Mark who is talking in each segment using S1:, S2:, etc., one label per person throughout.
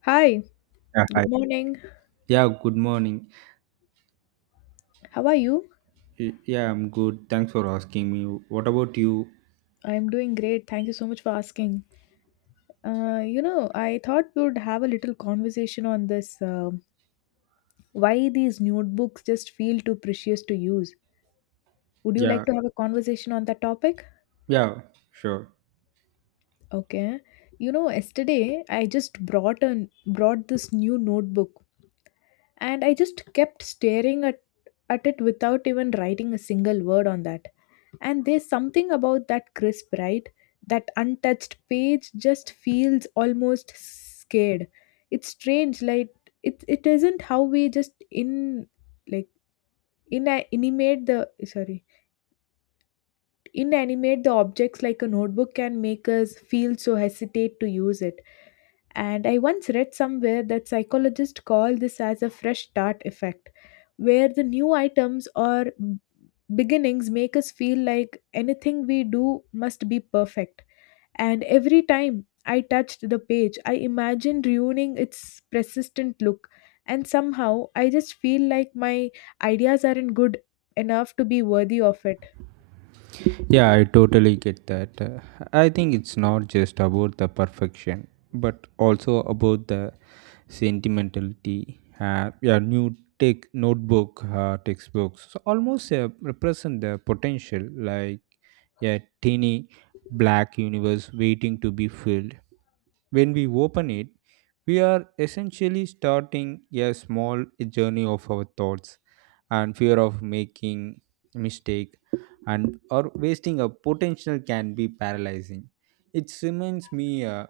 S1: Hi,
S2: Yeah,
S1: good
S2: hi.
S1: morning.
S2: Yeah, good morning.
S1: How are you?
S2: Yeah, I'm good. Thanks for asking me. What about you?
S1: I'm doing great. Thank you so much for asking. I thought we would have a little conversation on this why these notebooks just feel too precious to use. Would you
S2: Yeah,
S1: like to have a conversation on that topic?
S2: yeah, sure.
S1: Okay. Yesterday I just brought this new notebook and I just kept staring at it without even writing a single word on that. And there's something about that crisp, right? That untouched page just feels almost scared. It's strange, like it isn't how we just in like inanimate the sorry inanimate the objects like a notebook can make us feel so hesitate to use it, and I once read somewhere that psychologists call this as a fresh start effect, where the new items or beginnings make us feel like anything we do must be perfect. And every time I touched the page, I imagined ruining its persistent look. And somehow I just feel like my ideas aren't good enough to be worthy of it.
S2: Yeah, I totally get that. I think it's not just about the perfection, but also about the sentimentality. Yeah, new tech notebook, textbooks so almost represent the potential, like a teeny black universe waiting to be filled. When we open it, we are essentially starting a small journey of our thoughts, and fear of making mistake and or wasting a potential can be paralyzing. It reminds me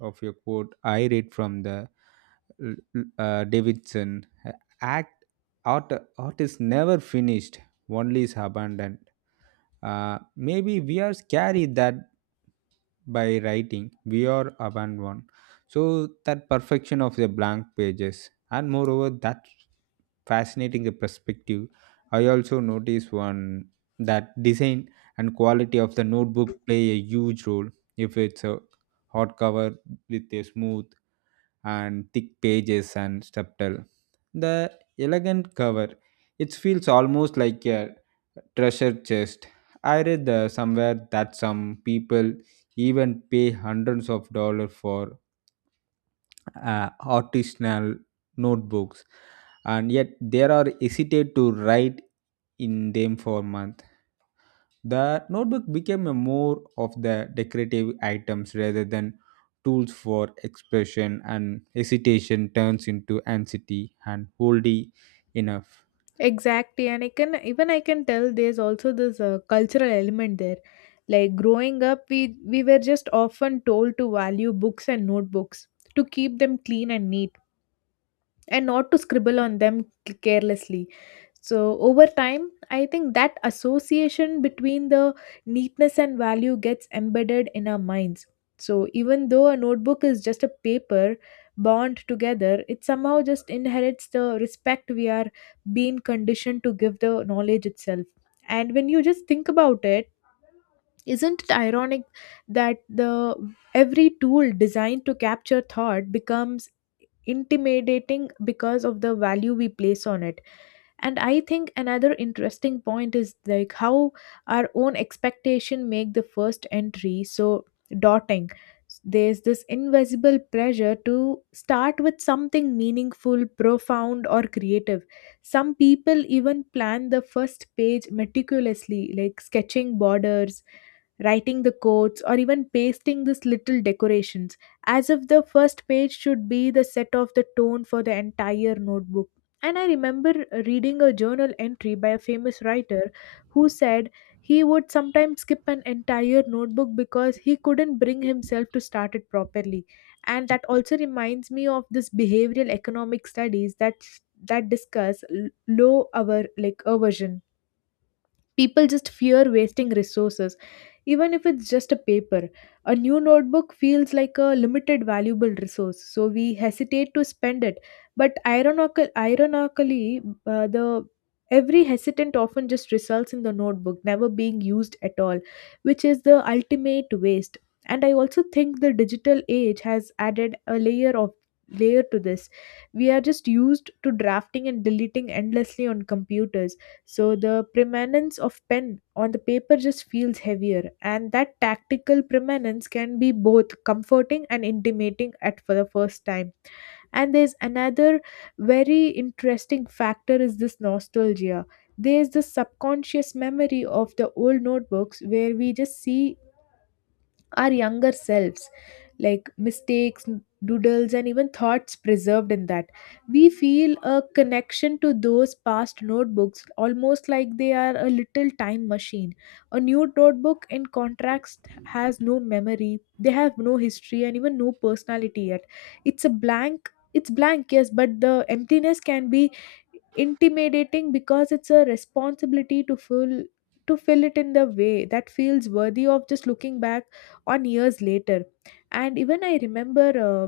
S2: of a quote I read from the Davidson. Act art art is never finished, only is abandoned. Maybe we are scary that by writing we are abandoned, so that perfection of the blank pages. And moreover, that fascinating perspective, I also noticed one, that design and quality of the notebook play a huge role. If it's a hardcover with a smooth and thick pages and subtle the elegant cover, it feels almost like a treasure chest. I read somewhere that some people even pay hundreds of dollars for artisanal notebooks, and yet they are hesitate to write in them for a month. The notebook became a more of the decorative items rather than tools for expression, and hesitation turns into anxiety and wholly enough.
S1: Exactly, and I can tell there's also this cultural element there. Like growing up, we were just often told to value books and notebooks, to keep them clean and neat and not to scribble on them carelessly. So, over time, I think that association between the neatness and value gets embedded in our minds. So, even though a notebook is just a paper bound together, it somehow just inherits the respect we are being conditioned to give the knowledge itself. And when you just think about it, isn't it ironic that the every tool designed to capture thought becomes intimidating because of the value we place on it. And I think another interesting point is like how our own expectation make the first entry so daunting. There's this invisible pressure to start with something meaningful, profound, or creative. Some people even plan the first page meticulously, like sketching borders, writing the quotes, or even pasting these little decorations, as if the first page should be the set of the tone for the entire notebook. And I remember reading a journal entry by a famous writer who said he would sometimes skip an entire notebook because he couldn't bring himself to start it properly. And that also reminds me of this behavioral economic studies that discuss low our like aversion. People just fear wasting resources, even if it's just a paper. A new notebook feels like a limited valuable resource, so we hesitate to spend it. But ironically, the every hesitant often just results in the notebook never being used at all, which is the ultimate waste. And I also think the digital age has added a layer to this. We are just used to drafting and deleting endlessly on computers, so the permanence of pen on the paper just feels heavier, and that tactical permanence can be both comforting and intimidating at for the first time. And there's another very interesting factor is this nostalgia. There's the subconscious memory of the old notebooks where we just see our younger selves, like mistakes, doodles, and even thoughts preserved in that. We feel a connection to those past notebooks almost like they are a little time machine. A new notebook in contrast has no memory, they have no history and even no personality yet. It's a blank, it's blank, yes, but the emptiness can be intimidating because it's a responsibility to fill it in the way that feels worthy of just looking back on years later. And even I remember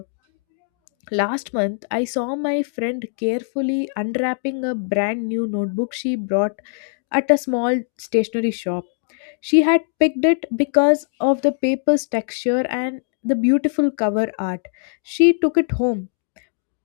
S1: last month I saw my friend carefully unwrapping a brand new notebook she brought at a small stationery shop. She had picked it because of the paper's texture and the beautiful cover art. She took it home,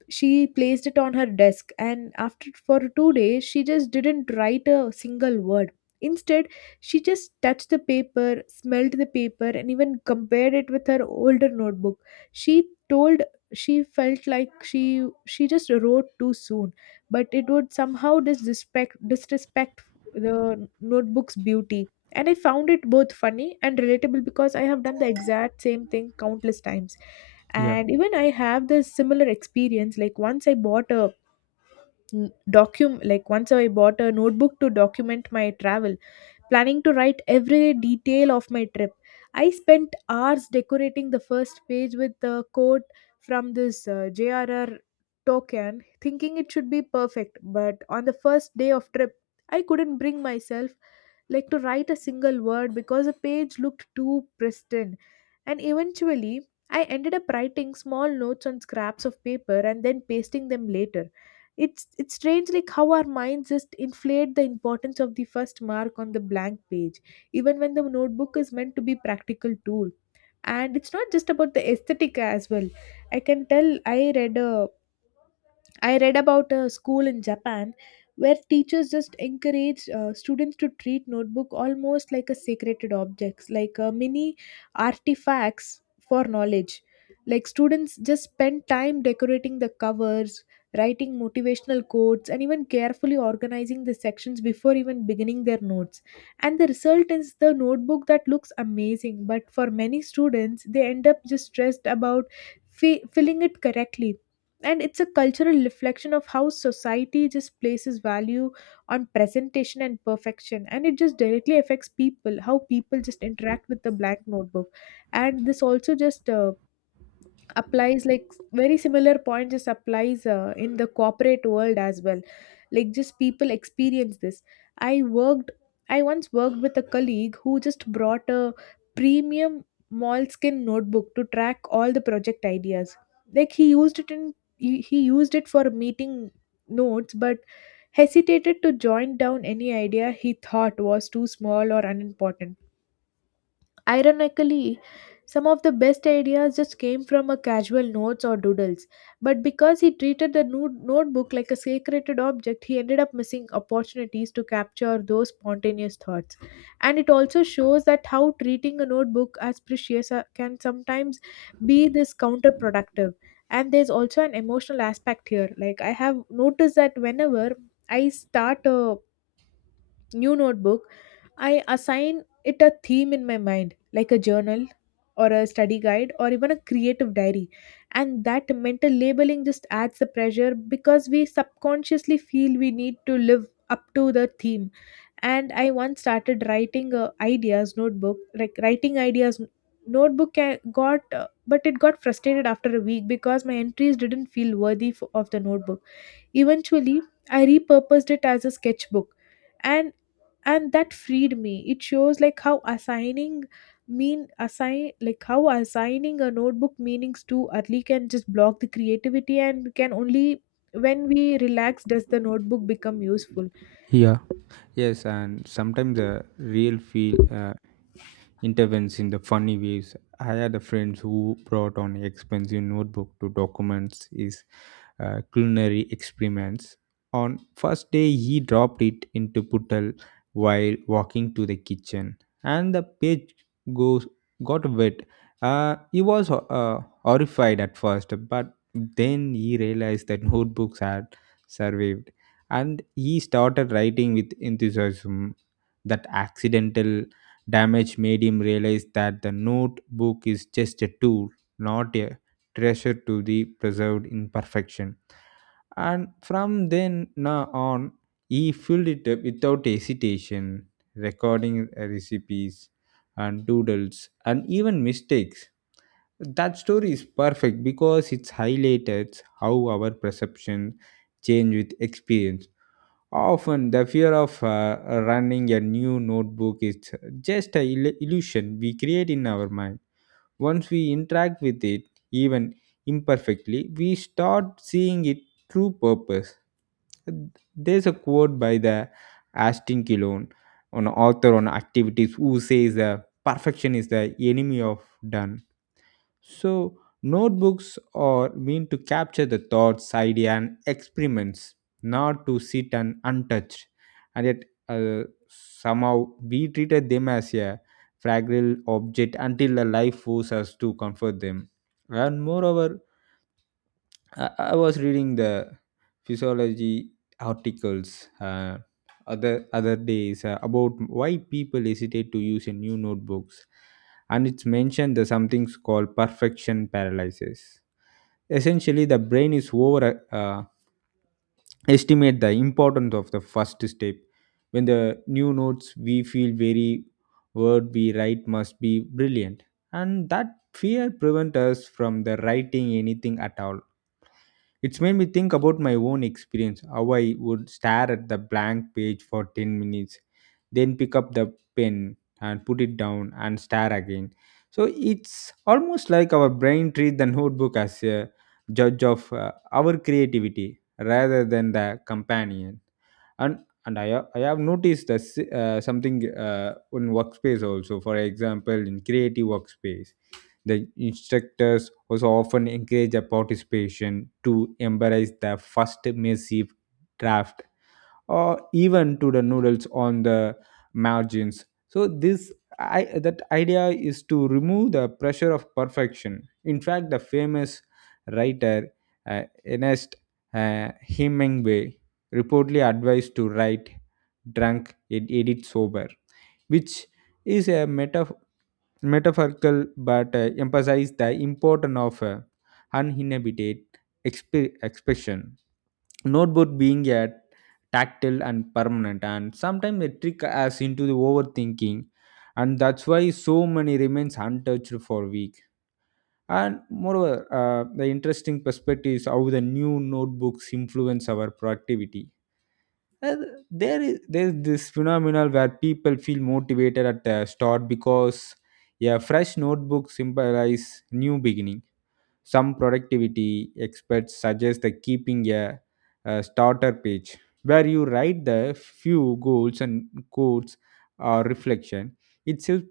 S1: she placed it on her desk, and after for 2 days she just didn't write a single word. Instead, she just touched the paper, smelled the paper, and even compared it with her older notebook. She told she felt like she just wrote too soon, but it would somehow disrespect the notebook's beauty. And I found it both funny and relatable because I have done the exact same thing countless times.
S2: Yeah.
S1: And even I have this similar experience, like once I bought a document like once I bought a notebook to document my travel, planning to write every detail of my trip. I spent hours decorating the first page with the quote from this JRR Tolkien, thinking it should be perfect. But on the first day of trip, I couldn't bring myself like to write a single word because the page looked too pristine. And eventually, I ended up writing small notes on scraps of paper and then pasting them later. It's strange like how our minds just inflate the importance of the first mark on the blank page, even when the notebook is meant to be practical tool. And it's not just about the aesthetic as well. I can tell I read about a school in Japan where teachers just encouraged students to treat notebook almost like a sacred objects, like mini artifacts for knowledge. Like students just spend time decorating the covers, writing motivational quotes, and even carefully organizing the sections before even beginning their notes. And the result is the notebook that looks amazing, but for many students, they end up just stressed about filling it correctly. And it's a cultural reflection of how society just places value on presentation and perfection, and it just directly affects people how people just interact with the blank notebook. And this also just applies like very similar point just applies in the corporate world as well, like just people experience this. i worked I once worked with a colleague who just brought a premium moleskin notebook to track all the project ideas. Like he used it for meeting notes, but hesitated to join down any idea he thought was too small or unimportant. Ironically, some of the best ideas just came from a casual notes or doodles, but because he treated the notebook like a sacred object, he ended up missing opportunities to capture those spontaneous thoughts. And it also shows that how treating a notebook as precious can sometimes be this counterproductive. And there's also an emotional aspect here. Like I have noticed that whenever I start a new notebook, I assign it a theme in my mind, like a journal or a study guide or even a creative diary. And that mental labeling just adds the pressure because we subconsciously feel we need to live up to the theme. And I once started writing a ideas notebook, like writing ideas n- notebook ca- got but it got frustrated after a week because my entries didn't feel worthy of the notebook. Eventually, I repurposed it as a sketchbook, and and that freed me. It shows like how assigning a notebook meanings too early can just block the creativity, and can only when we relax does the notebook become useful.
S2: Yeah. Yes, and sometimes the real feel intervenes in the funny ways. I had a friend who brought on expensive notebook to documents his culinary experiments. On first day, he dropped it into puddle while walking to the kitchen, and the page goes got wet. He was horrified at first, but then he realized that notebooks had survived, and he started writing with enthusiasm. That accidental damage made him realize that the notebook is just a tool, not a treasure to be preserved in perfection. And from then now on, he filled it up without hesitation, recording recipes and doodles and even mistakes. That story is perfect because it's highlighted how our perception change with experience. Often, the fear of running a new notebook is just an illusion we create in our mind. Once we interact with it, even imperfectly, we start seeing its true purpose. There's a quote by the Aston Kilon, an author on activities, who says, "Perfection is the enemy of done," so, notebooks are meant to capture the thoughts, idea, and experiments, not to sit and untouched. And yet, somehow we treated them as a fragile object until the life forces us to comfort them. And moreover, I was reading the physiology articles other days, about why people hesitate to use a new notebooks, and it's mentioned that something's called perfection paralysis. Essentially, the brain is over estimate the importance of the first step. When the new notes we feel very word we write must be brilliant, and that fear prevent us from the writing anything at all. It's made me think about my own experience, how I would stare at the blank page for 10 minutes, then pick up the pen and put it down and stare again. So it's almost like our brain treats the notebook as a judge of our creativity rather than the companion. And and I have noticed that something in workspace also, for example, in creative workspace, the instructors also often encourage the participation to embrace the first massive draft or even to the noodles on the margins. So this, that idea is to remove the pressure of perfection. In fact, the famous writer Ernest Hemingway reportedly advised to write drunk and edit sober, which is a metaphorical but emphasize the importance of uninhibited expression. Notebook being a tactile and permanent and sometimes a trick us into the overthinking, and that's why so many remains untouched for week. And moreover, the interesting perspective is how the new notebooks influence our productivity. uh, there is this phenomenon where people feel motivated at the start because a fresh notebook symbolizes new beginning. Some productivity experts suggest the keeping a starter page where you write the few goals and quotes or reflection. Itself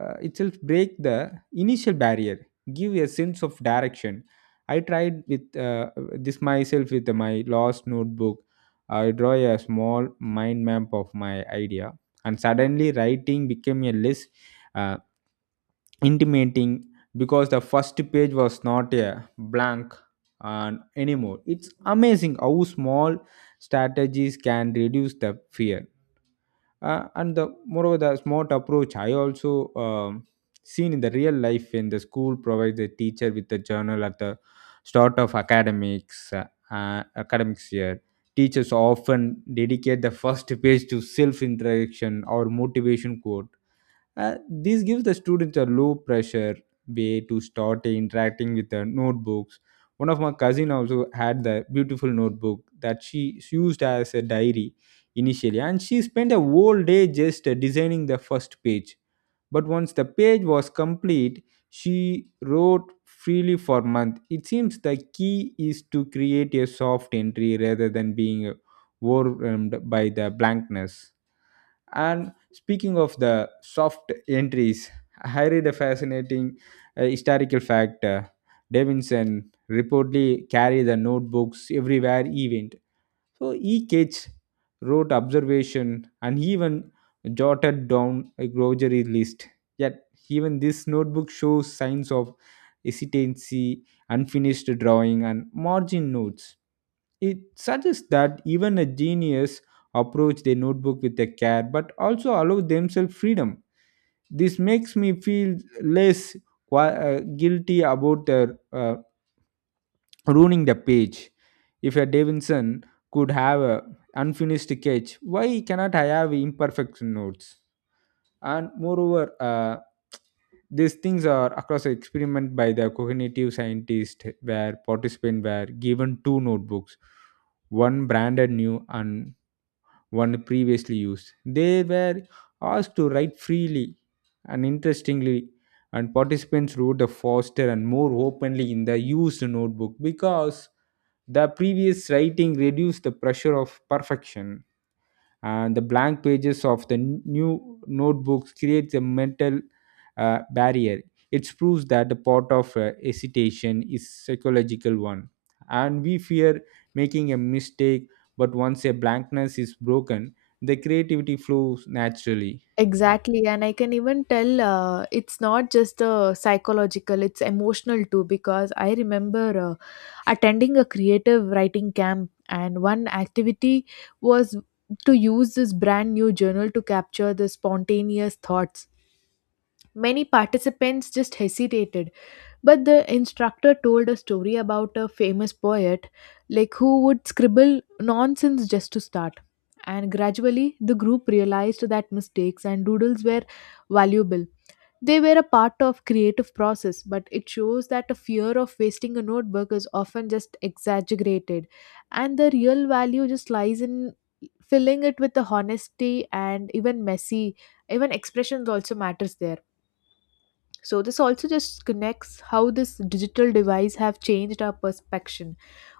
S2: itself break the initial barrier, give a sense of direction. I tried with this myself with my lost notebook. I draw a small mind map of my idea, and suddenly writing became a less uh, intimating because the first page was not a blank and anymore. It's amazing how small strategies can reduce the fear. And the moreover, the smart approach I also um, seen in the real life when the school provides the teacher with the journal at the start of academics, academics year, teachers often dedicate the first page to self-interaction or motivation quote. This gives the students a low pressure way to start interacting with their notebooks. One of my cousin also had the beautiful notebook that she used as a diary initially, and she spent a whole day just designing the first page. But once the page was complete, she wrote freely for month. It seems the key is to create a soft entry rather than being overwhelmed by the blankness. And speaking of the soft entries, I read a fascinating historical fact. Davidson reportedly carried the notebooks everywhere he went. So he wrote observation, and even jotted down a grocery list. Yet even this notebook shows signs of hesitancy, unfinished drawing, and margin notes. It suggests that even a genius approach their notebook with a care but also allow themselves freedom. This makes me feel less guilty about ruining the page. If a Davidson could have an unfinished sketch, why cannot I have imperfect notes? And moreover, these things are across the experiment by the cognitive scientist, where participants were given two notebooks, one branded new and one previously used. They were asked to write freely, and interestingly, and participants wrote the faster and more openly in the used notebook, because the previous writing reduced the pressure of perfection, and the blank pages of the new notebooks creates a mental barrier. It proves that the part of hesitation is psychological one, and we fear making a mistake. But once a blankness is broken, the creativity flows naturally. Uh,
S1: Exactly, and I can even tell it's not just the psychological, it's emotional too. Because I remember attending a creative writing camp and one activity was to use this brand new journal to capture the spontaneous thoughts. Many participants just hesitated, but the instructor told a story about a famous poet like who would scribble nonsense just to start, and gradually the group realized that mistakes and doodles were valuable. They were a part of creative process, but it shows that a fear of wasting a notebook is often just exaggerated, and the real value just lies in filling it with the honesty, and even messy, even expressions also matters there. So this also just connects how this digital device have changed our perception.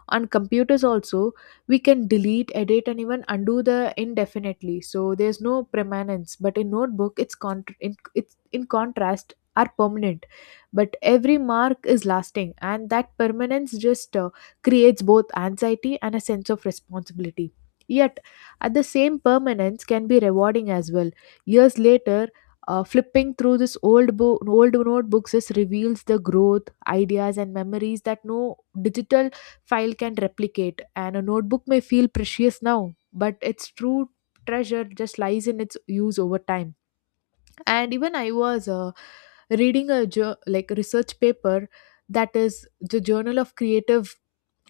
S1: On computers also we can delete, edit, and even undo the indefinitely, so there's no permanence, but in notebook it's in contrast are permanent, but every mark is lasting, and that permanence just creates both anxiety and a sense of responsibility. Yet at the same permanence can be rewarding as well. Years later, flipping through this old notebooks just reveals the growth, ideas, and memories that no digital file can replicate. And a notebook may feel precious now, but its true treasure just lies in its use over time. And even I was reading a like research paper, that is the Journal of Creative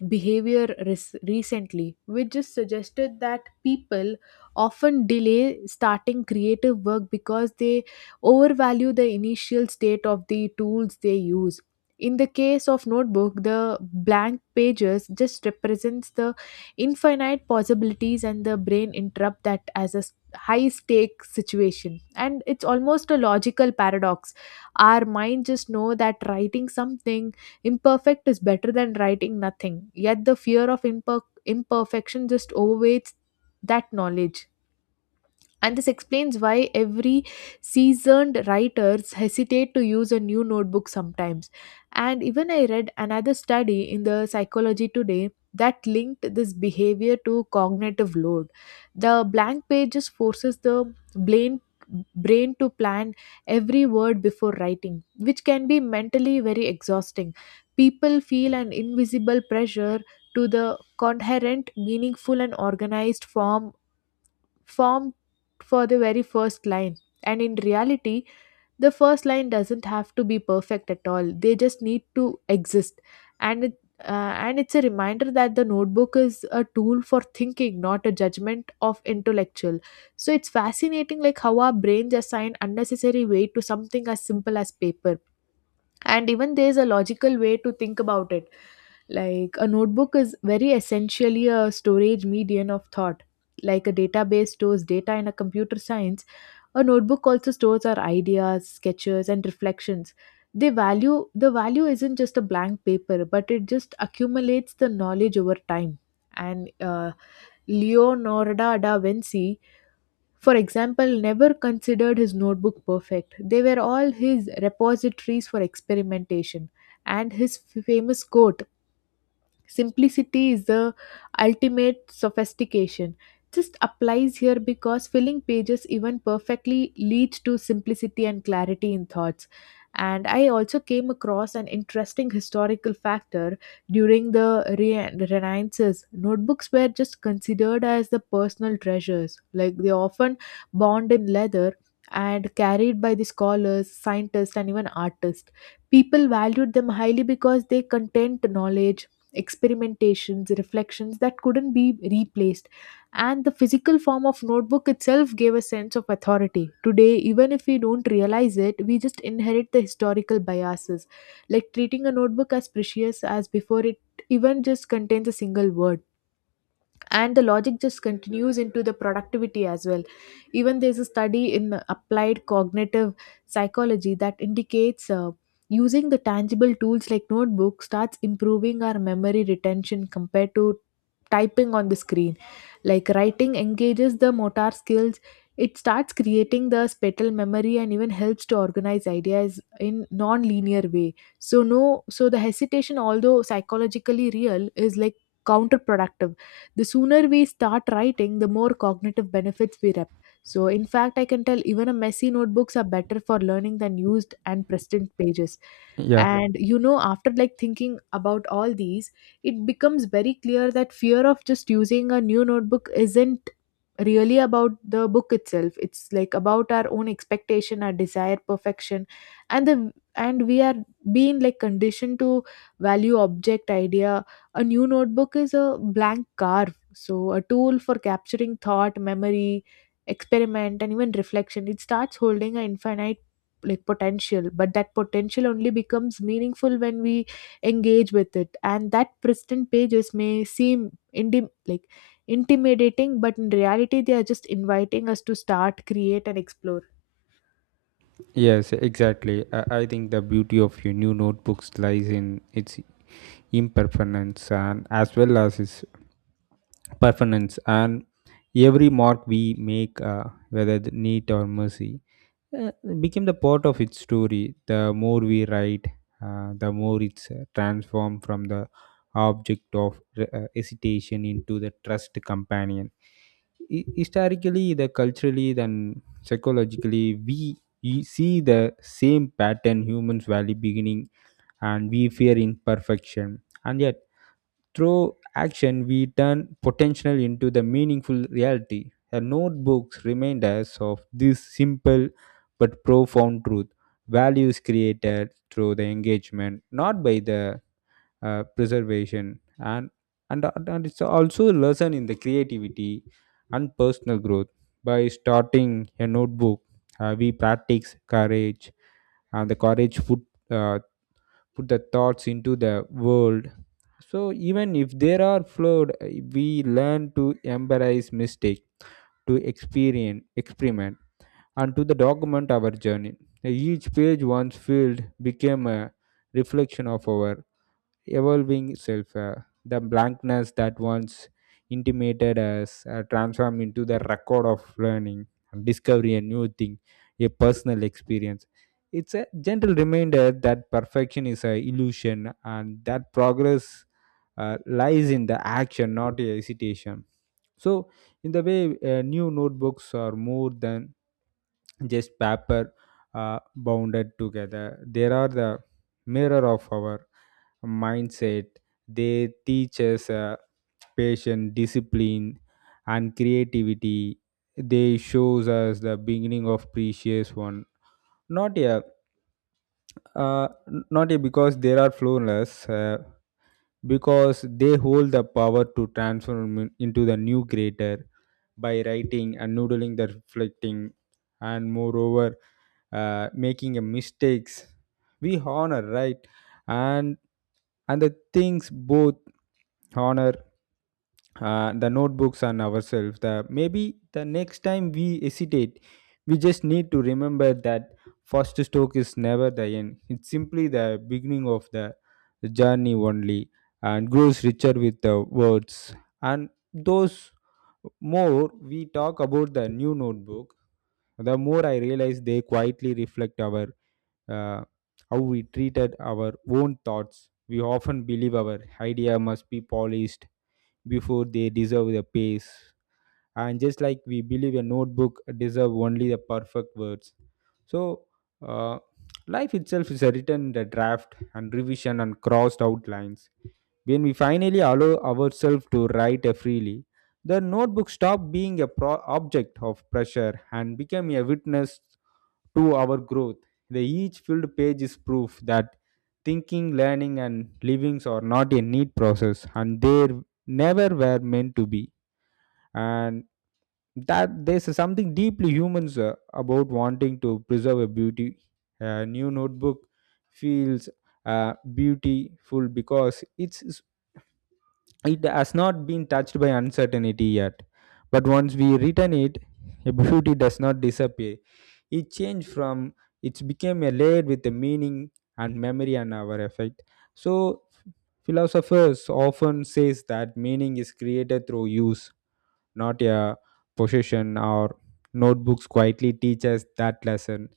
S1: Behavior, recently, which just suggested that people often delay starting creative work because they overvalue the initial state of the tools they use. In the case of notebook, the blank pages just represents the infinite possibilities, and the brain interrupt that as a high stake situation. And it's almost a logical paradox. Our mind just know that writing something imperfect is better than writing nothing, yet the fear of imperfection just overweights that knowledge. And this explains why every seasoned writers hesitate to use a new notebook sometimes. And even I read another study in the Psychology Today that linked this behavior to cognitive load. The blank pages forces the brain to plan every word before writing, which can be mentally very exhausting. People feel an invisible pressure to the coherent, meaningful, and organized formed for the very first line. And in reality, the first line doesn't have to be perfect at all. They just need to exist. And it, and it's a reminder that the notebook is a tool for thinking, not a judgment of intellectual. So it's fascinating, like how our brains assign unnecessary weight to something as simple as paper. And even there's a logical way to think about it. Like a notebook is very essentially a storage medium of thought. Like a database stores data in a computer science, a notebook also stores our ideas, sketches, and reflections. The value isn't just a blank paper, but it just accumulates the knowledge over time. And Leonardo da Vinci, for example, never considered his notebook perfect. They were all his repositories for experimentation. And his famous quote, "Simplicity is the ultimate sophistication," just applies here, because filling pages even perfectly leads to simplicity and clarity in thoughts. And I also came across an interesting historical factor during the Renaissance. Notebooks were just considered as the personal treasures, like they often bound in leather and carried by the scholars, scientists, and even artists. People valued them highly because they contained knowledge, experimentations, reflections that couldn't be replaced. And the physical form of notebook itself gave a sense of authority. Today, even if we don't realize it, we just inherit the historical biases, like treating a notebook as precious as before it even just contains a single word. And the logic just continues into the productivity as well. Even there's a study in applied cognitive psychology that indicates using the tangible tools like notebook starts improving our memory retention compared to typing on the screen. Like writing engages the motor skills, it starts creating the spatial memory, and even helps to organize ideas in non-linear way. So no so the hesitation, although psychologically real, is like counterproductive. The sooner we start writing, the more cognitive benefits we rep. So, in fact, I can tell even a messy notebooks are better for learning than used and present pages.
S2: Yeah,
S1: And you know, after like thinking about all these, it becomes very clear that fear of just using a new notebook isn't really about the book itself. It's like about our own expectation, our desire, perfection, and we are being like conditioned to value object idea. A new notebook is a blank carve, so a tool for capturing thought, memory, experiment, and even reflection. It starts holding an infinite like potential, but that potential only becomes meaningful when we engage with it. And that pristine pages may seem like intimidating, but in reality, they are just inviting us to start, create, and explore.
S2: yes, exactly. I think the beauty of your new notebooks lies in its impermanence and as well as its performance, and every mark we make, whether the neat or messy, uh, became the part of its story. The more we write, the more it's transformed from the object of hesitation into the trust companion. Historically, the culturally then psychologically, we see the same pattern, humans value beginning, and we fear imperfection. And yet, through action, we turn potential into the meaningful reality. The notebooks remind us of this simple but profound truth, values created through the engagement, not by the preservation. And it's also a lesson in the creativity and personal growth. By starting a notebook, we practice courage, and the courage uh, put the thoughts into the world, so even if there are flawed, we learn to embrace mistake, to experience, experiment, and to the document our journey. Each page once filled became a reflection of our evolving itself. The blankness that once intimated us transformed into the record of learning, discovery, a new thing, a personal experience. It's a gentle reminder that perfection is an illusion and that progress lies in the action, not a hesitation. So, in the way, new notebooks are more than just paper bounded together. They are the mirror of our mindset. They teach us, patience, discipline, and creativity. They shows us the beginning of precious one. Not here, uh, Not here because they are flawless. Because they hold the power to transform into the new greater by writing and noodling the reflecting. And moreover, making a mistakes we honor right, and and the things both honor, the notebooks and ourselves. The maybe the next time we hesitate, we just need to remember that first stroke is never the end, it's simply the beginning of the journey only, and grows richer with the words. And those more we talk about the new notebook, the more I realize they quietly reflect our, uh, how we treated our own thoughts. We often believe our idea must be polished before they deserve the pace, and just like we believe a notebook deserve only the perfect words. So uh, life itself is written in the draft and revision and crossed out lines. When we finally allow ourselves to write freely, the notebook stopped being a object of pressure and became a witness to our growth. The each filled page is proof that thinking learning and livings are not a neat process, and they never were meant to be. And that there's something deeply humans about wanting to preserve a beauty. A new notebook feels beautiful because it has not been touched by uncertainty yet. But once we return it, a beauty does not disappear. It changed from it's became a layered with a meaning and memory and our effect. So philosophers often says that meaning is created through use, not a possession, or notebooks quietly teach us that lesson.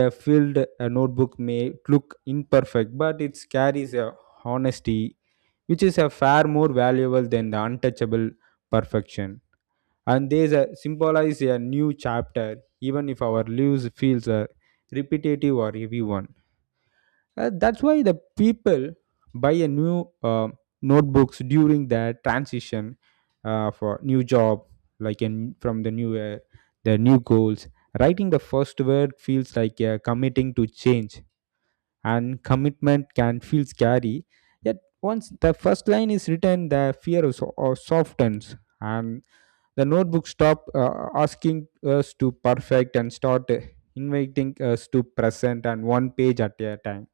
S2: A filled notebook may look imperfect but it carries a honesty, which is a far more valuable than the untouchable perfection. And these symbolize a new chapter even if our lives feels repetitive or heavy one. That's why the people buy a new notebooks during the transition, for new job, like in from the new year, the new goals. Writing the first word feels like committing to change, and commitment can feel scary. Yet once the first line is written, the fear is, softens, and the notebook stop asking us to perfect and start inviting us to present and one page at a time.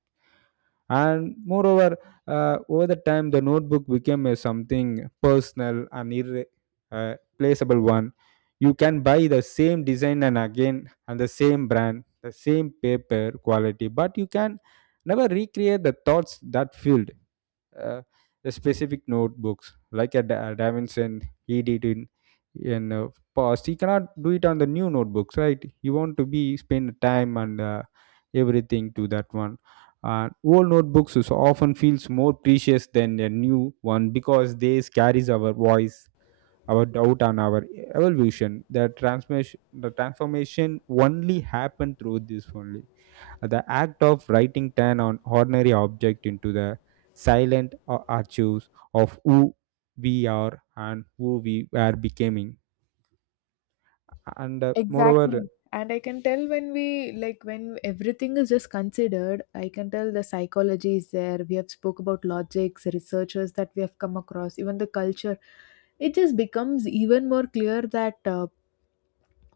S2: And moreover, over the time, the notebook became a something personal and irreplaceable, uh, one. You can buy the same design and again, and the same brand, the same paper quality, but you can never recreate the thoughts that filled uh, the specific notebooks, like a Davinson, he did in past. He cannot do it on the new notebooks, right? You want to be spend time and everything to that one. Old notebooks is often feels more precious than a new one because they carries our voice, our doubt, and our evolution. The transformation only happened through this only. The act of writing turn on ordinary object into the silent archives of who we are and who we are becoming. And moreover,
S1: Exactly. And I can tell when we like when everything is just considered, I can tell the psychology is there. We have spoke about logics, researchers that we have come across, even the culture. It just becomes even more clear that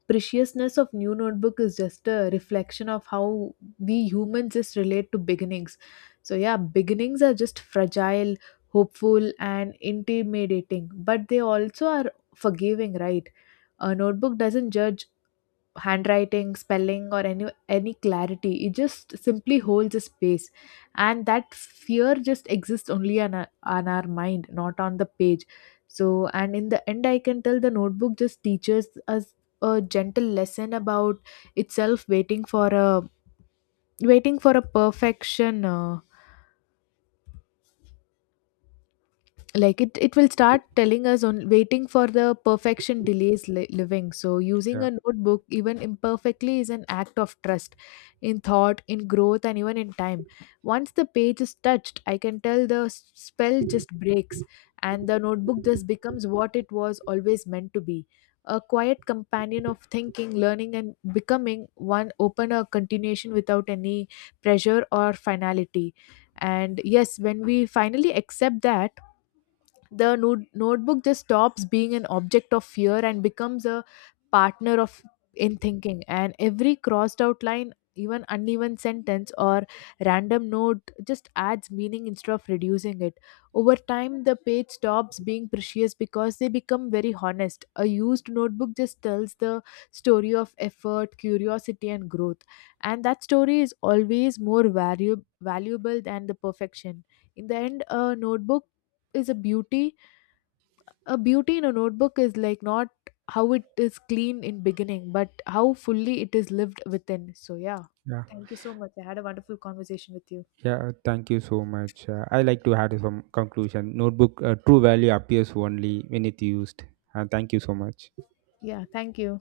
S1: preciousness of new notebook is just a reflection of how we humans just relate to beginnings. So yeah, beginnings are just fragile, hopeful, and intimidating, but they also are forgiving, right? A notebook doesn't judge handwriting, spelling, or any clarity. It just simply holds a space. And that fear just exists only on our mind, not on the page. So, and in the end, I can tell the notebook just teaches us a gentle lesson about itself. Waiting for a waiting for a perfection, like it will start telling us on waiting for the perfection delays living. So using
S2: yeah,
S1: a notebook, even imperfectly, is an act of trust in thought, in growth, and even in time. Once the page is touched, I can tell the spell just breaks, and the notebook just becomes what it was always meant to be, a quiet companion of thinking, learning, and becoming one open a continuation without any pressure or finality. And yes, when we finally accept that, the notebook just stops being an object of fear and becomes a partner of in thinking. And every crossed out line, even uneven sentence, or random note just adds meaning instead of reducing it. Over time, the page stops being precious because they become very honest. A used notebook just tells the story of effort, curiosity, and growth. And that story is always more valuable than the perfection. In the end, a notebook is a beauty. A beauty in a notebook is like not how it is clean in beginning, but how fully it is lived within. So yeah,
S2: yeah,
S1: thank you so much, I had a wonderful conversation with you.
S2: yeah. Thank you so much. I like to add some conclusion. Notebook, true value appears only when it used. And thank you so much.
S1: Yeah, thank you.